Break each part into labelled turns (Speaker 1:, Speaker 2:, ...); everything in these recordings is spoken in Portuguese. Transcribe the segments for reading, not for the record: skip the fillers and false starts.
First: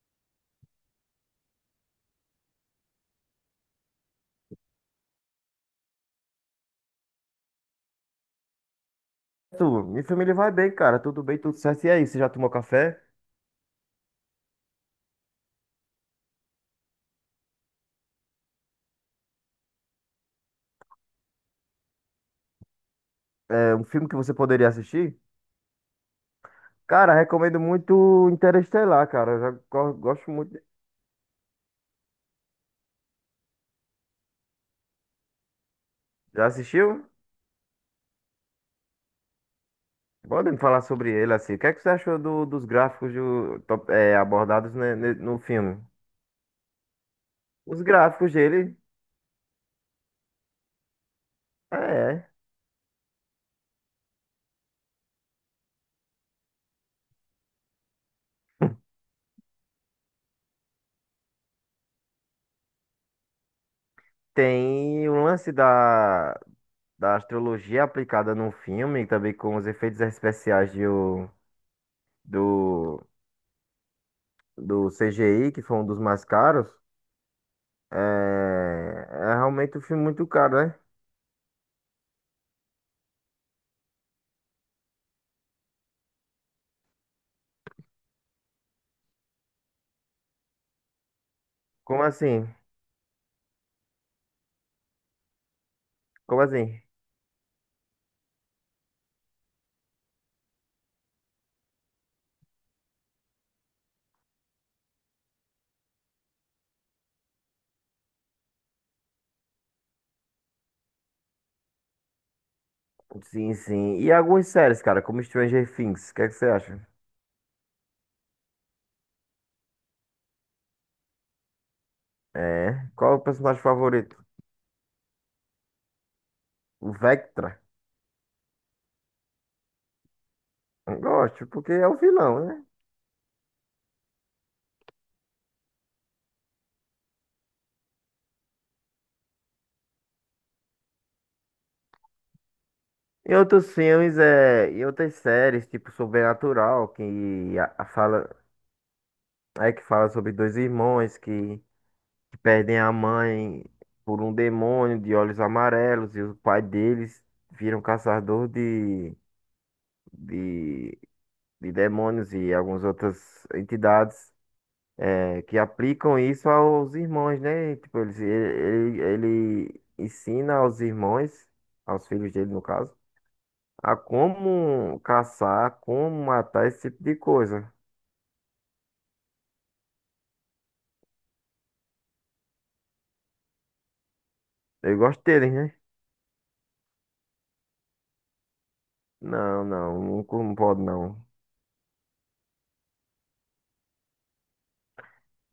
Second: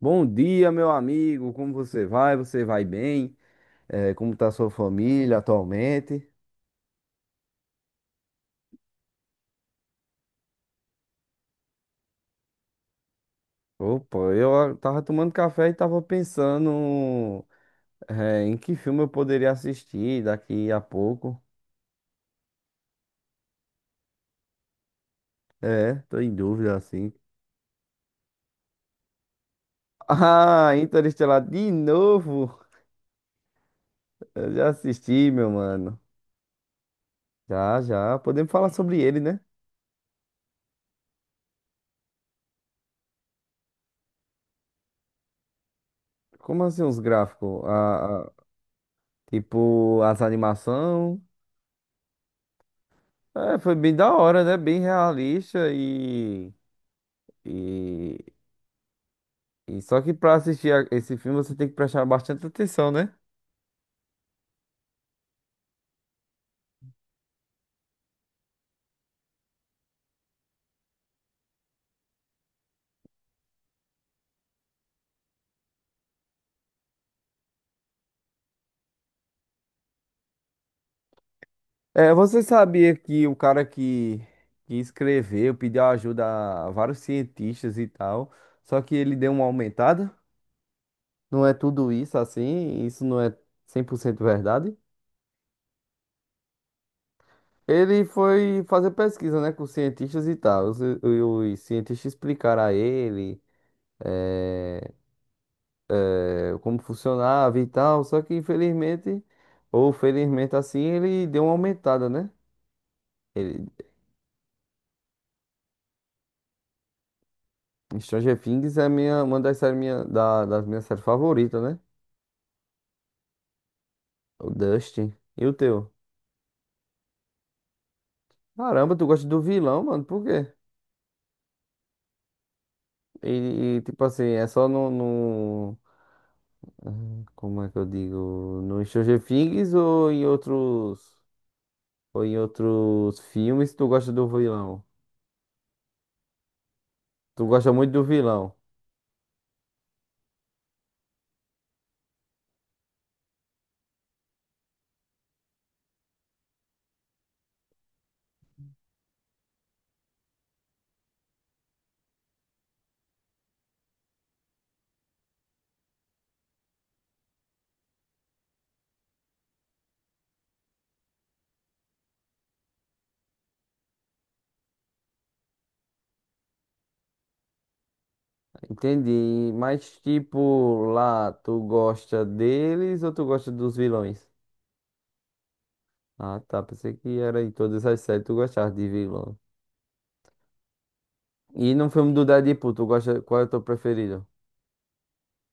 Speaker 1: Bom dia, meu amigo. Como você vai? Você vai bem? Como está sua família atualmente?
Speaker 2: Minha família vai bem, cara. Tudo bem, tudo certo. E aí, você já tomou café?
Speaker 1: Opa, eu tava tomando café e tava pensando, em que filme eu poderia assistir daqui a pouco.
Speaker 2: É um filme que você poderia assistir?
Speaker 1: É, tô em dúvida assim.
Speaker 2: Cara, recomendo muito Interestelar, cara. Eu já gosto muito.
Speaker 1: Ah, Interestelar de novo. Eu já assisti, meu mano.
Speaker 2: Já assistiu?
Speaker 1: Já, já. Podemos falar sobre ele, né?
Speaker 2: Podem falar sobre ele, assim. O que é que você achou dos gráficos abordados, né, no filme?
Speaker 1: Como assim os gráficos?
Speaker 2: Os gráficos dele,
Speaker 1: Tipo, as animações.
Speaker 2: é.
Speaker 1: É, foi bem da hora, né? Bem realista e e só que pra assistir esse filme você tem que prestar bastante atenção, né?
Speaker 2: Tem o lance da astrologia aplicada no filme, também com os efeitos especiais do, do CGI, que foi um dos mais caros. É, é realmente um filme muito caro, né?
Speaker 1: É, você sabia que que escreveu pediu ajuda a vários cientistas e tal, só que ele deu uma aumentada? Não é tudo
Speaker 2: Como
Speaker 1: isso
Speaker 2: assim?
Speaker 1: assim, isso não é 100% verdade.
Speaker 2: Como assim?
Speaker 1: Ele foi fazer pesquisa, né, com cientistas e tal. Os cientistas explicaram a ele eh, como funcionava e tal. Só que infelizmente, ou felizmente assim, ele deu uma aumentada, né?
Speaker 2: Sim, sim. E algumas séries, cara, como Stranger Things, o que é que você acha?
Speaker 1: Stranger Things é uma das séries das minhas séries favoritas, né?
Speaker 2: É. Qual é o personagem favorito?
Speaker 1: O Dustin. E o teu?
Speaker 2: O Vectra?
Speaker 1: Caramba, tu gosta do vilão, mano, por quê?
Speaker 2: Eu gosto, porque é o vilão, né?
Speaker 1: Tipo assim, é só no. Como é que eu digo? No Stranger Things ou em outros. Ou em outros
Speaker 2: E outros
Speaker 1: filmes tu gosta
Speaker 2: filmes,
Speaker 1: do vilão?
Speaker 2: e outras séries, tipo Sobrenatural,
Speaker 1: Tu
Speaker 2: que
Speaker 1: gosta
Speaker 2: a
Speaker 1: muito do
Speaker 2: fala,
Speaker 1: vilão.
Speaker 2: é que fala sobre dois irmãos que perdem a mãe por um demônio de olhos amarelos e o pai deles viram caçador de de demônios e algumas outras entidades, que aplicam isso aos irmãos, né? Tipo, ele ensina aos irmãos, aos filhos dele, no caso, a como caçar, como matar esse tipo de coisa.
Speaker 1: Entendi. Mas, tipo, lá, tu gosta deles ou tu gosta dos vilões?
Speaker 2: Eu gosto deles, né?
Speaker 1: Ah, tá. Pensei que era em todas as séries tu gostava de vilão.
Speaker 2: Não, não, não, não pode não.
Speaker 1: E no filme do Deadpool, tu gosta, qual é o teu preferido?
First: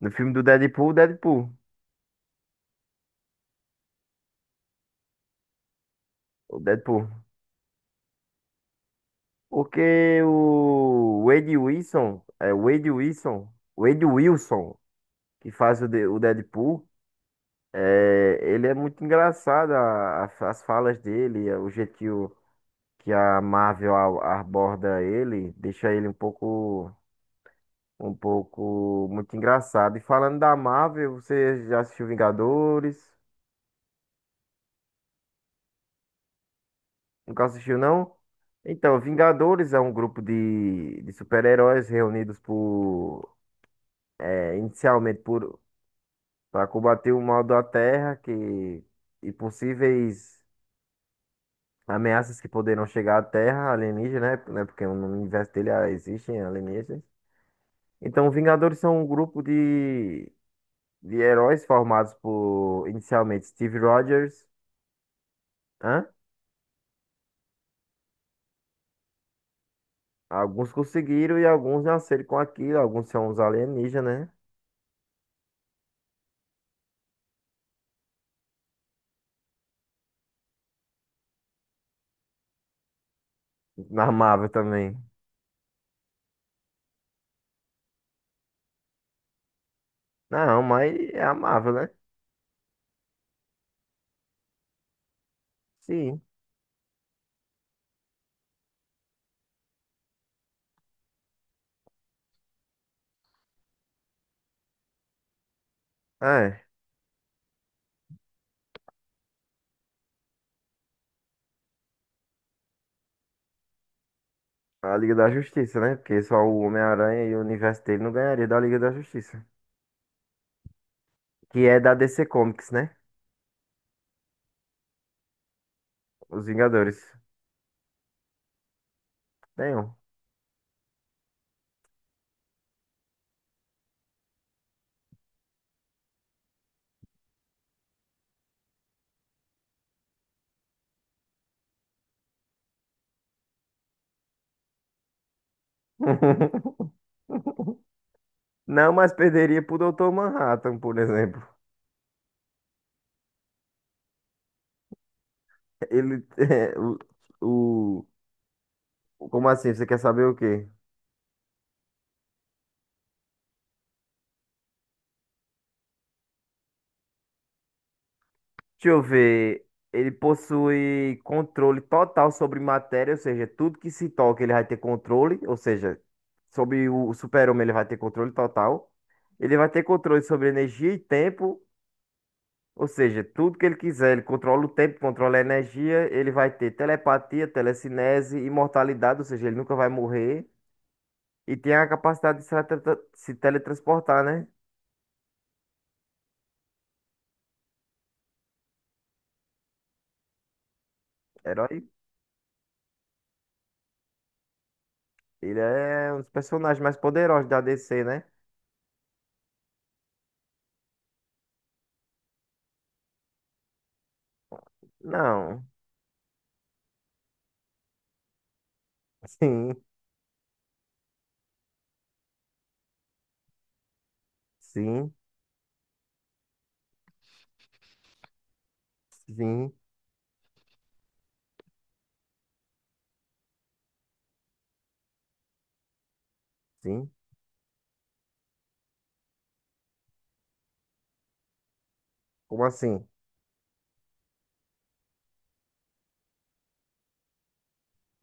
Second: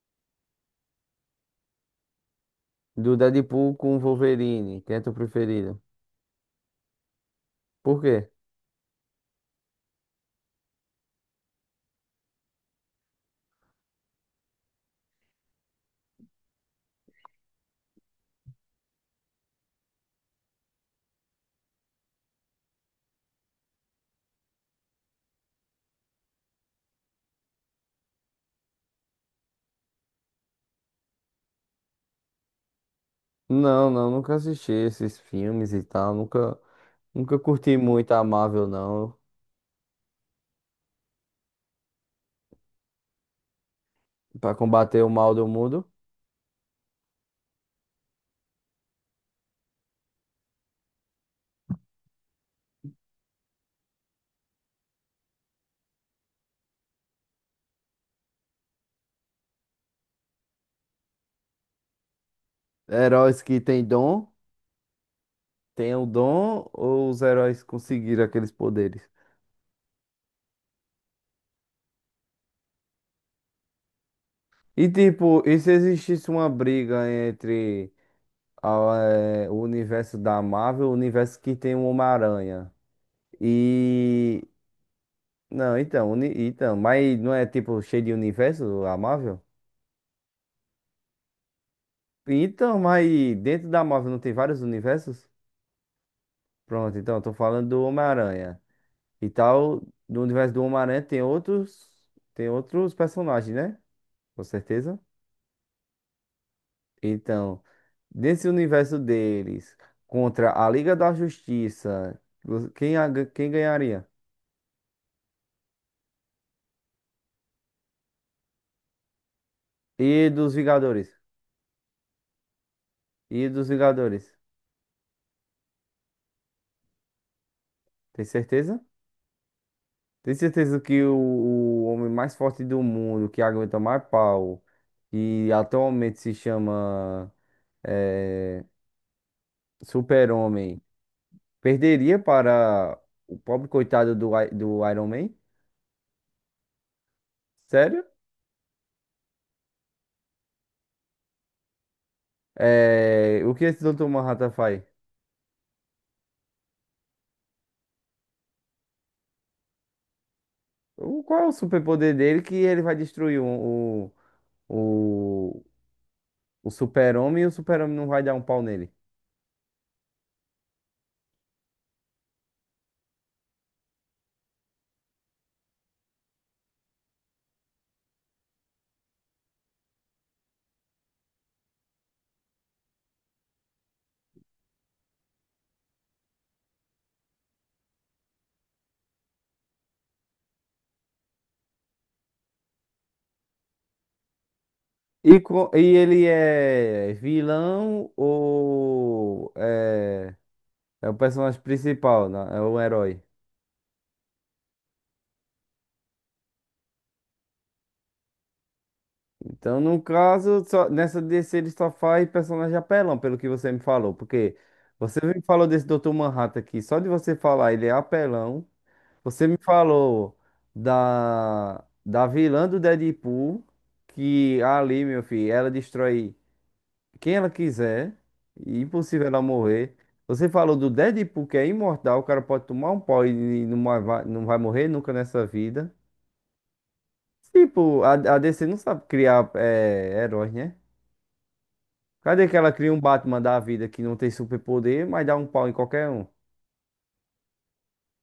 Speaker 2: No filme do Deadpool, Deadpool.
Speaker 1: Do Deadpool com o Wolverine, quem é teu preferido?
Speaker 2: O Deadpool.
Speaker 1: Por quê?
Speaker 2: Porque o Wade Wilson, é Wade Wilson, que faz o Deadpool. Ele é muito engraçado, as falas dele, o jeito que a Marvel aborda ele, deixa ele um pouco muito engraçado. E falando da Marvel, você já assistiu Vingadores?
Speaker 1: Não, não, nunca assisti esses filmes e tal, nunca, nunca
Speaker 2: Nunca
Speaker 1: curti
Speaker 2: assistiu,
Speaker 1: muito
Speaker 2: não?
Speaker 1: a Marvel,
Speaker 2: Então,
Speaker 1: não.
Speaker 2: Vingadores é um grupo de super-heróis reunidos por,
Speaker 1: Pra
Speaker 2: é,
Speaker 1: combater o
Speaker 2: inicialmente
Speaker 1: mal do
Speaker 2: por,
Speaker 1: mundo.
Speaker 2: para combater o mal da Terra, que e possíveis. Ameaças que poderão chegar à Terra, alienígena, né, porque no universo dele existem alienígenas. Então, Vingadores são um grupo de heróis formados por,
Speaker 1: Heróis
Speaker 2: inicialmente,
Speaker 1: que
Speaker 2: Steve
Speaker 1: têm dom,
Speaker 2: Rogers.
Speaker 1: têm o
Speaker 2: Hã?
Speaker 1: dom ou os heróis conseguiram aqueles poderes?
Speaker 2: Alguns conseguiram e alguns nasceram com aquilo. Alguns são os alienígenas, né?
Speaker 1: E tipo, e se existisse uma briga entre a, o universo da Marvel, o universo que tem o Homem-Aranha?
Speaker 2: Na
Speaker 1: E.
Speaker 2: Marvel também.
Speaker 1: Não, então, então, mas não é tipo cheio de universo a Marvel?
Speaker 2: Não, mas é a Marvel, né?
Speaker 1: Então, mas dentro da Marvel não tem vários universos?
Speaker 2: Sim.
Speaker 1: Pronto, então, eu tô falando do Homem-Aranha. E tal, do universo do Homem-Aranha tem outros. Tem outros personagens, né? Com certeza.
Speaker 2: É.
Speaker 1: Então, nesse universo deles, contra a Liga da Justiça, quem ganharia?
Speaker 2: A Liga da Justiça, né? Porque só o Homem-Aranha e o universo dele não ganharia da Liga da Justiça.
Speaker 1: E dos Vingadores?
Speaker 2: Que é da DC Comics, né?
Speaker 1: E dos Vingadores?
Speaker 2: Os Vingadores.
Speaker 1: Tem certeza?
Speaker 2: Tem um.
Speaker 1: Tem certeza que o homem mais forte do mundo, que aguenta mais pau, e atualmente se chama eh, Super-Homem, perderia para o pobre coitado do Iron Man? Sério?
Speaker 2: Não, mas perderia pro Dr. Manhattan, por exemplo.
Speaker 1: Eh, o que esse doutor Manhattan faz?
Speaker 2: Ele é, o- o- Como assim? Você quer saber o quê?
Speaker 1: O, qual é o superpoder dele que ele vai destruir o, o, o super-homem e o super-homem não vai dar um pau
Speaker 2: Deixa
Speaker 1: nele?
Speaker 2: eu ver. Ele possui controle total sobre matéria, ou seja, tudo que se toca ele vai ter controle, ou seja, sobre o super-homem ele vai ter controle total. Ele vai ter controle sobre energia e tempo, ou seja, tudo que ele quiser, ele controla o tempo, controla a energia, ele vai ter telepatia, telecinese, imortalidade, ou seja, ele nunca vai morrer. E tem a capacidade de se teletransportar, né?
Speaker 1: E ele é vilão ou é, é o personagem
Speaker 2: Herói,
Speaker 1: principal, né? É o herói.
Speaker 2: ele é um dos personagens mais poderosos da DC, né?
Speaker 1: Então, no caso, só, nessa DC ele só faz personagem apelão, pelo que você me falou. Porque você me
Speaker 2: Não.
Speaker 1: falou desse doutor Manhattan aqui, só de você falar ele é apelão. Você me
Speaker 2: Sim,
Speaker 1: falou da vilã do Deadpool, que ali,
Speaker 2: sim,
Speaker 1: meu filho, ela destrói quem ela quiser, e impossível ela
Speaker 2: sim,
Speaker 1: morrer. Você falou do Deadpool, que é imortal, o cara pode tomar um pau e não vai, não vai morrer nunca nessa vida.
Speaker 2: sim.
Speaker 1: Tipo, a DC não sabe criar é, heróis, né? Cadê que
Speaker 2: Como
Speaker 1: ela cria um
Speaker 2: assim?
Speaker 1: Batman da vida que não tem superpoder, mas dá um pau em qualquer um?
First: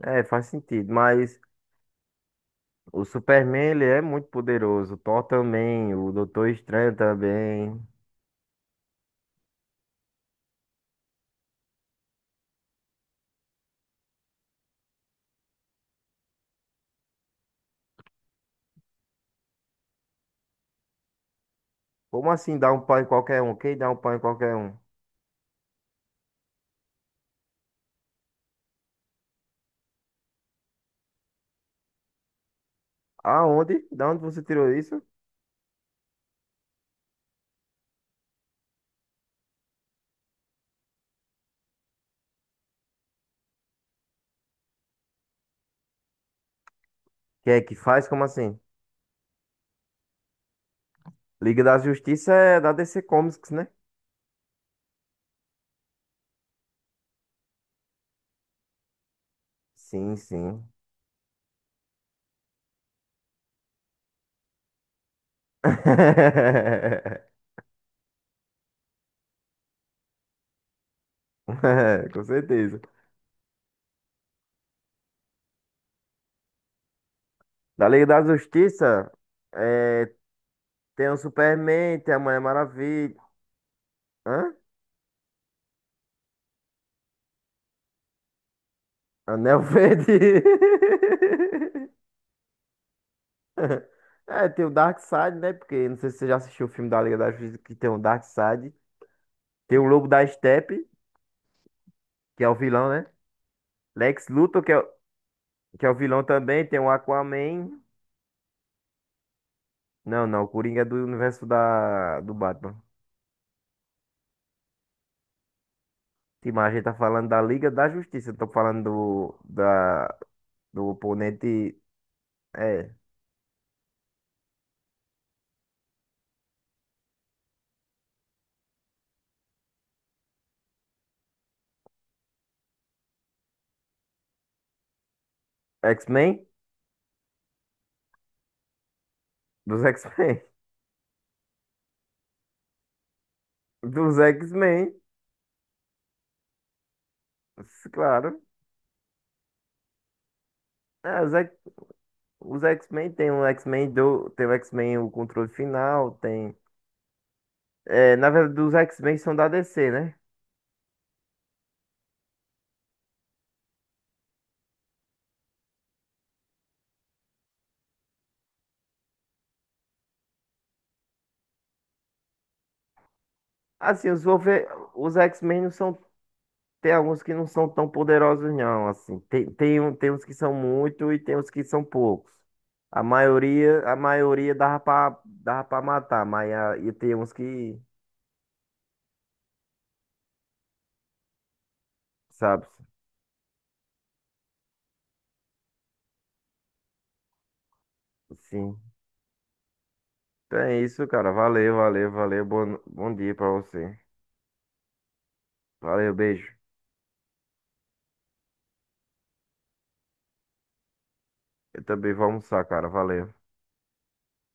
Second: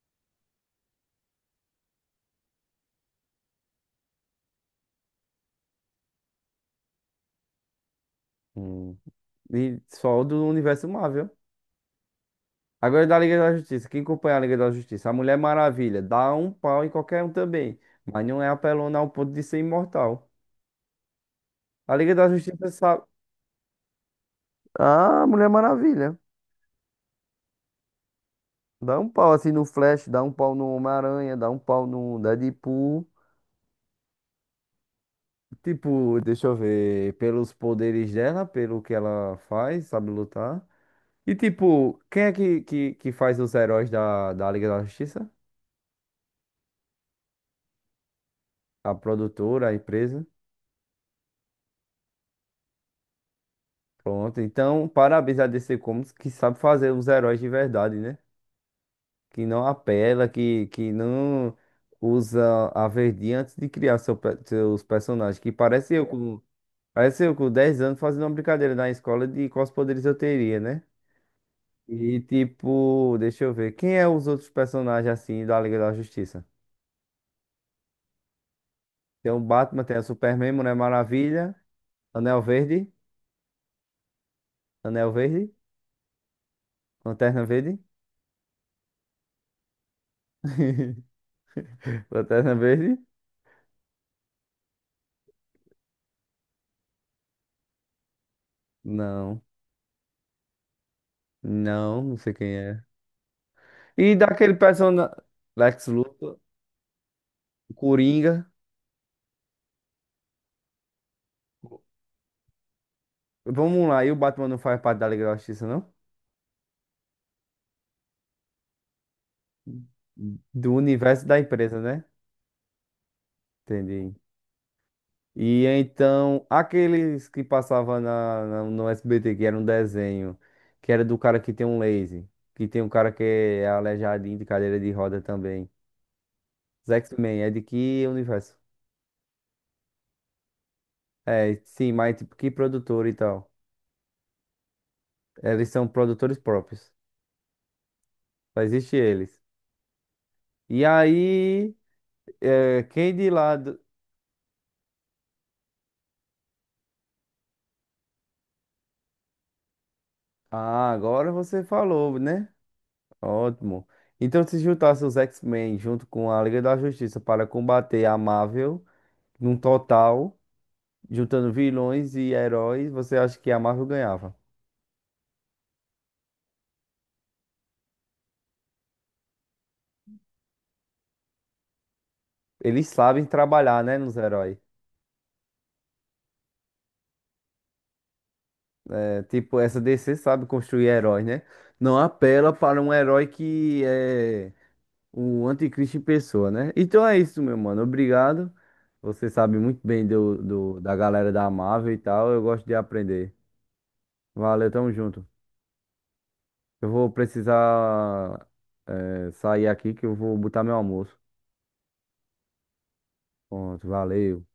Speaker 2: Faz sentido, mas o Superman, ele é muito poderoso. O Thor também, o Doutor Estranho também.
Speaker 1: Hum. E só do universo Marvel. Agora da Liga da Justiça. Quem acompanha a Liga da Justiça? A Mulher Maravilha. Dá um pau em qualquer um também. Mas não é apelona ao ponto de ser imortal. A Liga da
Speaker 2: Como assim
Speaker 1: Justiça
Speaker 2: dá um pau
Speaker 1: sabe.
Speaker 2: em qualquer um? Quem dá um pau em qualquer um?
Speaker 1: Ah, Mulher Maravilha. Dá um pau assim no Flash, dá um pau no Homem-Aranha, dá um pau no Deadpool.
Speaker 2: Aonde? Da onde você tirou isso?
Speaker 1: Tipo, deixa eu ver, pelos poderes dela, pelo que ela faz, sabe lutar. E tipo, quem é que faz os heróis da Liga da Justiça?
Speaker 2: Quem é que faz? Como assim?
Speaker 1: A produtora, a empresa?
Speaker 2: Liga da Justiça é da DC Comics, né?
Speaker 1: Pronto, então parabéns a DC Comics que sabe fazer os heróis de verdade, né? Que não
Speaker 2: Sim,
Speaker 1: apela,
Speaker 2: sim.
Speaker 1: que não usa a verdinha antes de criar seus personagens. Que parece eu com 10 anos fazendo uma brincadeira na escola de quais poderes eu teria, né? E
Speaker 2: Com certeza.
Speaker 1: tipo, deixa eu ver, quem é os outros personagens assim da Liga da Justiça?
Speaker 2: Da Liga da Justiça,
Speaker 1: Tem o Batman, tem o
Speaker 2: é,
Speaker 1: Superman, Mulher
Speaker 2: tem o
Speaker 1: Maravilha,
Speaker 2: Superman, tem a Mulher
Speaker 1: Anel Verde,
Speaker 2: Maravilha. Hã?
Speaker 1: Anel Verde, Lanterna Verde,
Speaker 2: Anel Verde.
Speaker 1: Lanterna Verde?
Speaker 2: É, tem o Darkseid, né? Porque não sei se você já assistiu o filme da Liga da Justiça que tem o Darkseid.
Speaker 1: Não.
Speaker 2: Tem o Lobo da Estepe,
Speaker 1: Não, não sei
Speaker 2: que é o
Speaker 1: quem é.
Speaker 2: vilão, né?
Speaker 1: E
Speaker 2: Lex
Speaker 1: daquele
Speaker 2: Luthor,
Speaker 1: personagem.
Speaker 2: que
Speaker 1: Lex
Speaker 2: é o vilão
Speaker 1: Luthor,
Speaker 2: também. Tem o Aquaman.
Speaker 1: Coringa.
Speaker 2: Não, não, o Coringa é do universo do Batman.
Speaker 1: Vamos lá, e o Batman não faz parte da Liga da Justiça, não?
Speaker 2: Sim, mas a gente tá falando da Liga da Justiça. Não tô falando do, da,
Speaker 1: Do
Speaker 2: Do
Speaker 1: universo da empresa,
Speaker 2: oponente.
Speaker 1: né?
Speaker 2: É.
Speaker 1: Entendi. E então, aqueles que passavam no SBT, que era um desenho, que era do cara que tem um laser, que tem um cara que é aleijadinho de cadeira de roda também.
Speaker 2: X-Men?
Speaker 1: Os X-Men, é de que universo?
Speaker 2: Dos X-Men.
Speaker 1: É, sim, mas tipo, que produtor e tal?
Speaker 2: Dos X-Men.
Speaker 1: Eles são produtores próprios.
Speaker 2: Claro.
Speaker 1: Só existe eles. E
Speaker 2: É, os X-
Speaker 1: aí.
Speaker 2: os
Speaker 1: É,
Speaker 2: X-Men
Speaker 1: quem de
Speaker 2: tem o
Speaker 1: lado.
Speaker 2: X-Men do. Tem o X-Men o controle final. Tem. Na verdade, os X-Men são da DC, né?
Speaker 1: Ah, agora você falou, né? Ótimo. Então, se juntasse os X-Men junto com a Liga da Justiça para combater a Marvel, num total, juntando vilões e heróis, você acha que a Marvel
Speaker 2: Assim,
Speaker 1: ganhava?
Speaker 2: Os X-Men não são. Tem alguns que não são tão poderosos, não. Assim, tem uns que são muito e tem uns que são poucos.
Speaker 1: Eles
Speaker 2: A
Speaker 1: sabem trabalhar,
Speaker 2: maioria, a
Speaker 1: né, nos
Speaker 2: maioria
Speaker 1: heróis.
Speaker 2: dava pra matar, mas e tem uns que,
Speaker 1: É, tipo, essa DC sabe construir heróis, né? Não apela
Speaker 2: sabe,
Speaker 1: para um herói que é. O anticristo em pessoa, né? Então é isso, meu mano. Obrigado.
Speaker 2: sim.
Speaker 1: Você sabe muito bem
Speaker 2: Então é
Speaker 1: da
Speaker 2: isso,
Speaker 1: galera
Speaker 2: cara.
Speaker 1: da
Speaker 2: Valeu,
Speaker 1: Marvel e
Speaker 2: valeu,
Speaker 1: tal. Eu
Speaker 2: valeu.
Speaker 1: gosto de
Speaker 2: Bom
Speaker 1: aprender.
Speaker 2: dia pra você.
Speaker 1: Valeu, tamo junto.
Speaker 2: Valeu, beijo.
Speaker 1: Eu vou precisar, sair aqui que eu vou botar meu almoço.
Speaker 2: Eu também vou almoçar, cara. Valeu.
Speaker 1: Pronto, valeu.